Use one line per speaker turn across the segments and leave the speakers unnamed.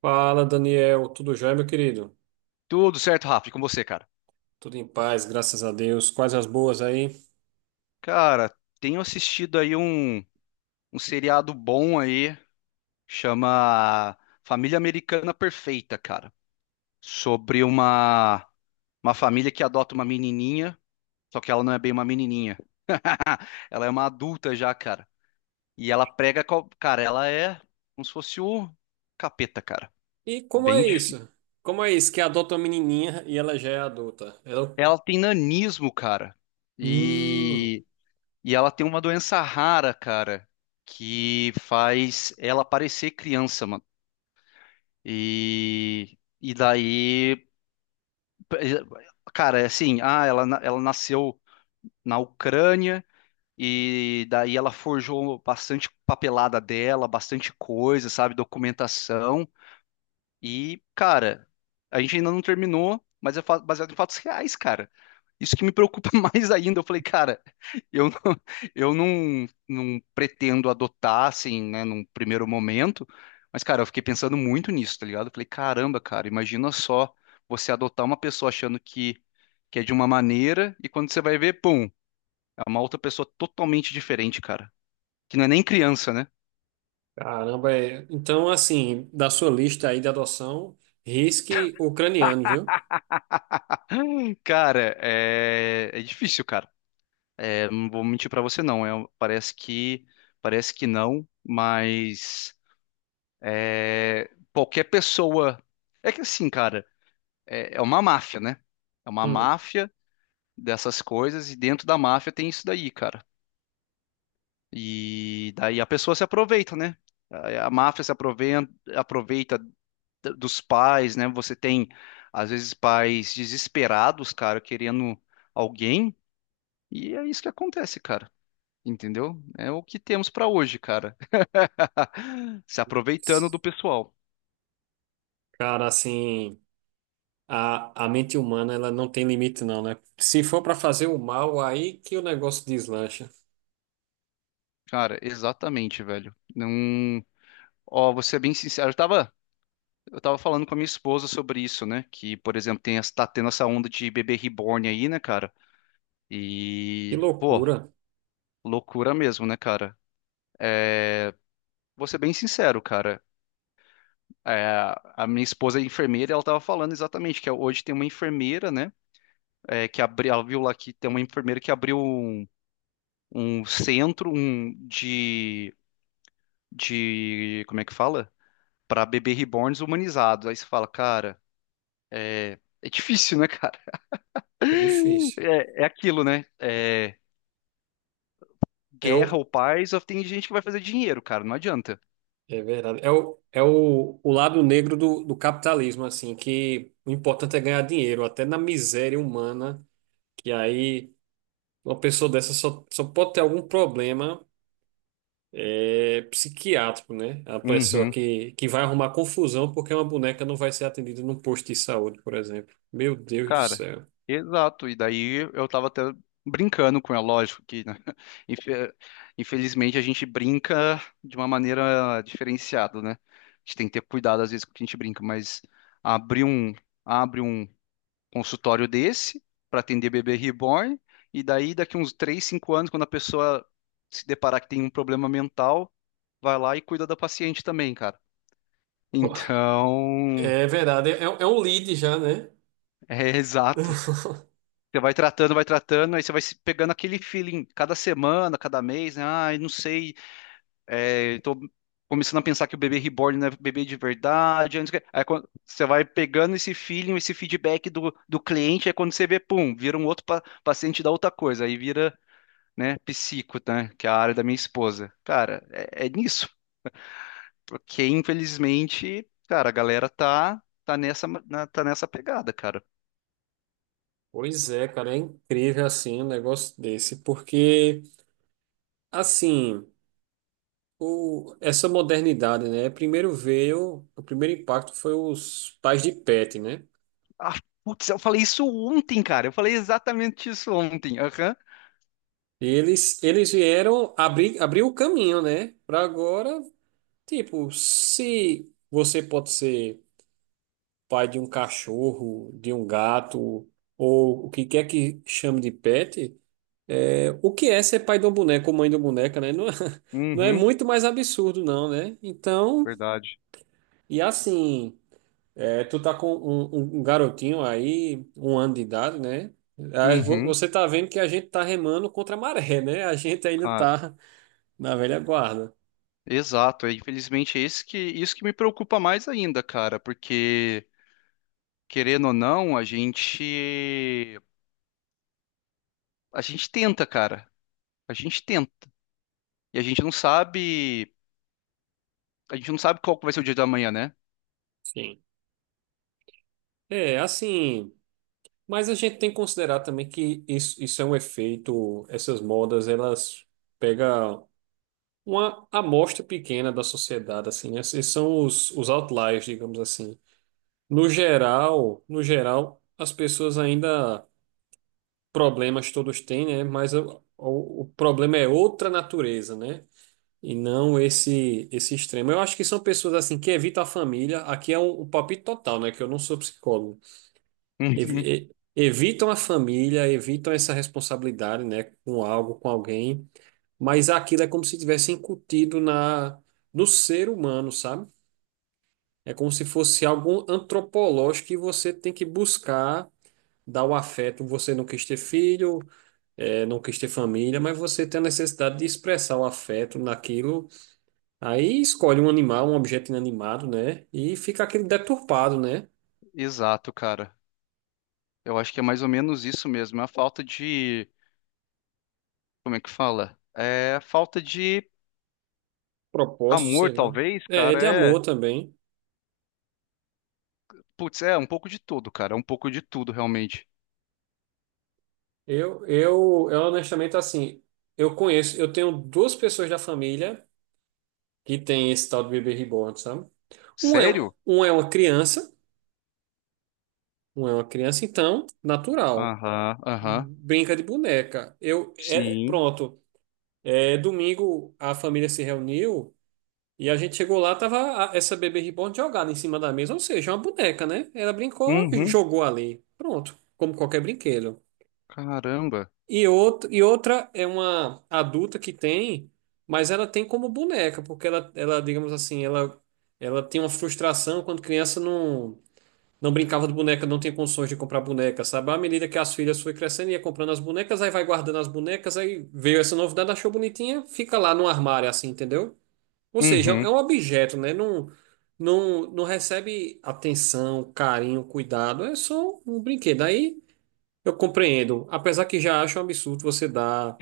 Fala, Daniel. Tudo jóia, meu querido?
Tudo certo, Rafa, e com você, cara?
Tudo em paz, graças a Deus. Quais as boas aí?
Cara, tenho assistido aí um seriado bom aí, chama Família Americana Perfeita, cara. Sobre uma família que adota uma menininha, só que ela não é bem uma menininha. Ela é uma adulta já, cara. E ela prega, cara, ela é como se fosse o capeta, cara.
E como
Bem,
é isso? Como é isso que adota uma menininha e ela já é adulta? Ela...
ela tem nanismo, cara.
Hum,
E, e ela tem uma doença rara, cara, que faz ela parecer criança, mano. E daí, cara, é assim, ela nasceu na Ucrânia e daí ela forjou bastante papelada dela, bastante coisa, sabe, documentação. E, cara, a gente ainda não terminou, mas é baseado em fatos reais, cara. Isso que me preocupa mais ainda. Eu falei, cara, eu não, eu não, não pretendo adotar, assim, né, num primeiro momento. Mas, cara, eu fiquei pensando muito nisso, tá ligado? Eu falei, caramba, cara, imagina só você adotar uma pessoa achando que é de uma maneira e quando você vai ver, pum, é uma outra pessoa totalmente diferente, cara. Que não é nem criança, né?
caramba. É. Então, assim, da sua lista aí de adoção, risque ucraniano, viu?
Cara, é difícil, cara. É, não vou mentir pra você não, parece que não, mas é, qualquer pessoa é que assim, cara, é uma máfia, né? É uma
Hum,
máfia dessas coisas e dentro da máfia tem isso daí, cara. E daí a pessoa se aproveita, né? A máfia se aproveita, aproveita dos pais, né? Você tem às vezes pais desesperados, cara, querendo alguém e é isso que acontece, cara. Entendeu? É o que temos pra hoje, cara. Se aproveitando do pessoal.
cara, assim, a mente humana, ela não tem limite não, né? Se for pra fazer o mal, aí que o negócio deslancha.
Cara, exatamente, velho. Não. Ó, vou ser bem sincero. Eu tava falando com a minha esposa sobre isso, né? Que, por exemplo, tá tendo essa onda de bebê reborn aí, né, cara?
Que
E, pô,
loucura.
loucura mesmo, né, cara? Vou ser bem sincero, cara. É, a minha esposa é enfermeira, e ela tava falando exatamente que hoje tem uma enfermeira, né? É, que abriu, ela viu lá que tem uma enfermeira que abriu um centro de como é que fala? Para bebê reborns humanizados. Aí você fala, cara, é difícil, né, cara?
É difícil.
É aquilo, né? É,
É
guerra
o,
ou paz, só tem gente que vai fazer dinheiro, cara, não adianta.
É verdade. O lado negro do capitalismo, assim, que o importante é ganhar dinheiro, até na miséria humana, que aí uma pessoa dessa só pode ter algum problema psiquiátrico, né? A pessoa
Uhum.
que vai arrumar confusão porque uma boneca não vai ser atendida num posto de saúde, por exemplo. Meu Deus do
Cara,
céu.
exato. E daí eu tava até brincando com ela, lógico que, né? Infe- Infelizmente a gente brinca de uma maneira diferenciada, né? A gente tem que ter cuidado às vezes com o que a gente brinca, mas abrir um, abre um consultório desse para atender bebê reborn, e daí daqui uns 3 5 anos, quando a pessoa se deparar que tem um problema mental, vai lá e cuida da paciente também, cara. Então,
É verdade, é, é um lead já, né?
é exato. Você vai tratando, aí você vai se pegando aquele feeling cada semana, cada mês, né? Ah, eu não sei, tô começando a pensar que o bebê reborn não é bebê de verdade. Aí quando você vai pegando esse feeling, esse feedback do cliente, aí quando você vê, pum, vira um outro paciente da outra coisa, aí vira, né? Psico, né? Que é a área da minha esposa. Cara, é nisso. Porque, infelizmente, cara, a galera tá nessa pegada, cara.
Pois é, cara, é incrível assim um negócio desse, porque assim. O, essa modernidade, né? Primeiro veio, o primeiro impacto foi os pais de pet, né?
Ah, putz, eu falei isso ontem, cara. Eu falei exatamente isso ontem. Aham.
E eles vieram abrir o caminho, né? Para agora, tipo, se você pode ser pai de um cachorro, de um gato, ou o que quer que chame de pet, é, o que é ser pai de um boneco ou mãe de uma boneca, né? Não, é- não é
Uhum,
muito mais absurdo, não, né? Então,
verdade.
e assim. É, tu tá com um um garotinho aí, um ano de idade, né? Ah, vo-
Uhum,
Você tá vendo que a gente tá remando contra a maré, né? A gente ainda
cara.
tá na velha guarda.
Exato. Infelizmente, é isso que me preocupa mais ainda, cara. Porque, querendo ou não, a gente tenta, cara. A gente tenta. E a gente não sabe qual que vai ser o dia da manhã, né?
Sim. É, assim, mas a gente tem que considerar também que isso é um efeito, essas modas, elas pegam uma amostra pequena da sociedade, assim, né? Esses são os outliers, digamos assim. No geral, as pessoas ainda problemas todos têm, né? Mas o problema é outra natureza, né? E não esse esse extremo. Eu acho que são pessoas assim que evitam a família. Aqui é um palpite total, né? Que eu não sou psicólogo.
Uhum.
Evitam a família, evitam essa responsabilidade, né? Com algo, com alguém. Mas aquilo é como se tivesse incutido na no ser humano, sabe? É como se fosse algo antropológico que você tem que buscar dar o afeto. Você não quis ter filho, é, não quis ter família, mas você tem a necessidade de expressar o afeto naquilo. Aí escolhe um animal, um objeto inanimado, né? E fica aquele deturpado, né?
Exato, cara. Eu acho que é mais ou menos isso mesmo. É a falta de. Como é que fala? É a falta de
Propósito,
amor,
sei lá.
talvez,
É, é
cara.
de
É.
amor também.
Putz, é um pouco de tudo, cara. É um pouco de tudo, realmente.
Eu honestamente, assim, eu conheço, eu tenho duas pessoas da família que tem esse tal de bebê reborn, sabe? Um é,
Sério?
um é uma criança, então, natural.
Aham, aham.
Brinca de boneca. Eu, é,
Sim.
pronto. É, domingo a família se reuniu. E a gente chegou lá, tava essa bebê reborn jogada em cima da mesa, ou seja, uma boneca, né? Ela brincou e
Uhum.
jogou ali. Pronto, como qualquer brinquedo.
Caramba.
E, outro e outra é uma adulta que tem, mas ela tem como boneca, porque ela digamos assim, ela tem uma frustração quando criança não brincava de boneca, não tinha condições de comprar boneca, sabe? À medida que as filhas foi crescendo, ia comprando as bonecas, aí vai guardando as bonecas, aí veio essa novidade, achou bonitinha, fica lá no armário, assim, entendeu? Ou seja, é
Uhum.
um objeto, né? Não, não recebe atenção, carinho, cuidado. É só um brinquedo. Aí eu compreendo. Apesar que já acho um absurdo você dar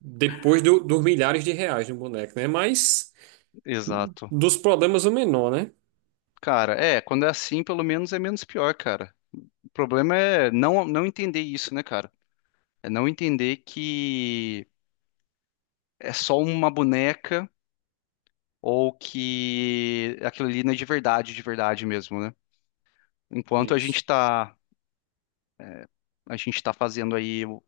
dos milhares de reais no boneco, né? Mas
Exato.
dos problemas o menor, né?
Cara, é. Quando é assim, pelo menos é menos pior, cara. O problema é não entender isso, né, cara? É não entender que é só uma boneca. Ou que aquilo ali não é de verdade mesmo, né? Enquanto a
Isso.
gente tá, a gente tá fazendo aí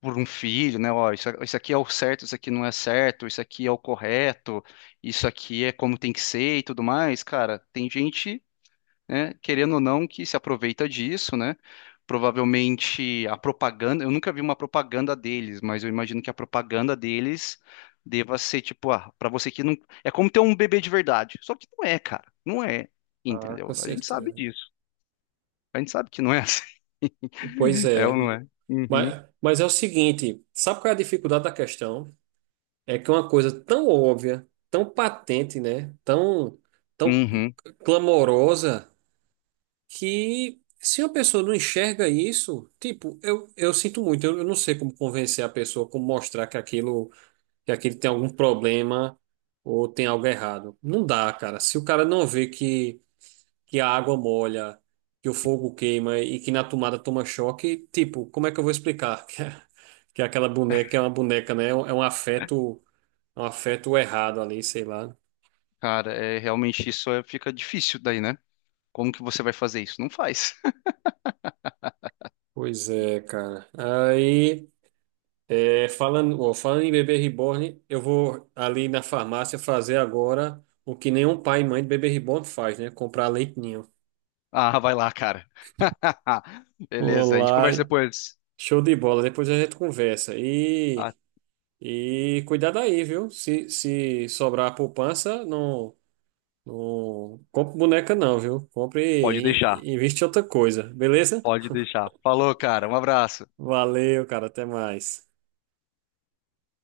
por um filho, né? Ó, isso aqui é o certo, isso aqui não é certo, isso aqui é o correto, isso aqui é como tem que ser e tudo mais, cara, tem gente, né? Querendo ou não, que se aproveita disso, né? Provavelmente a propaganda, eu nunca vi uma propaganda deles, mas eu imagino que a propaganda deles deva ser tipo, para você que não, é como ter um bebê de verdade. Só que não é, cara, não é,
Ah, com
entendeu? A gente sabe
certeza.
disso. A gente sabe que não é assim.
Pois
É ou
é.
não é? Uhum.
Mas é o seguinte, sabe qual é a dificuldade da questão? É que é uma coisa tão óbvia, tão patente, né? Tão
Uhum.
clamorosa que se uma pessoa não enxerga isso, tipo, eu sinto muito, eu não sei como convencer a pessoa, como mostrar que aquilo tem algum problema ou tem algo errado. Não dá, cara. Se o cara não vê que a água molha, que o fogo queima e que na tomada toma choque, tipo, como é que eu vou explicar que é aquela boneca é uma boneca, né? É um afeto errado ali, sei lá.
Cara, é realmente isso. Fica difícil daí, né? Como que você vai fazer isso? Não faz.
Pois é, cara. Aí. É, falando, ó, falando em bebê reborn, eu vou ali na farmácia fazer agora o que nenhum pai e mãe de bebê reborn faz, né? Comprar leite ninho.
Ah, vai lá, cara. Beleza, a gente conversa
Olá,
depois.
show de bola. Depois a gente conversa.
Ah,
E cuidado aí, viu? Se sobrar poupança, não compre boneca, não, viu? Compre
pode deixar.
e investe em outra coisa, beleza?
Pode deixar. Falou, cara. Um abraço.
Valeu, cara. Até mais.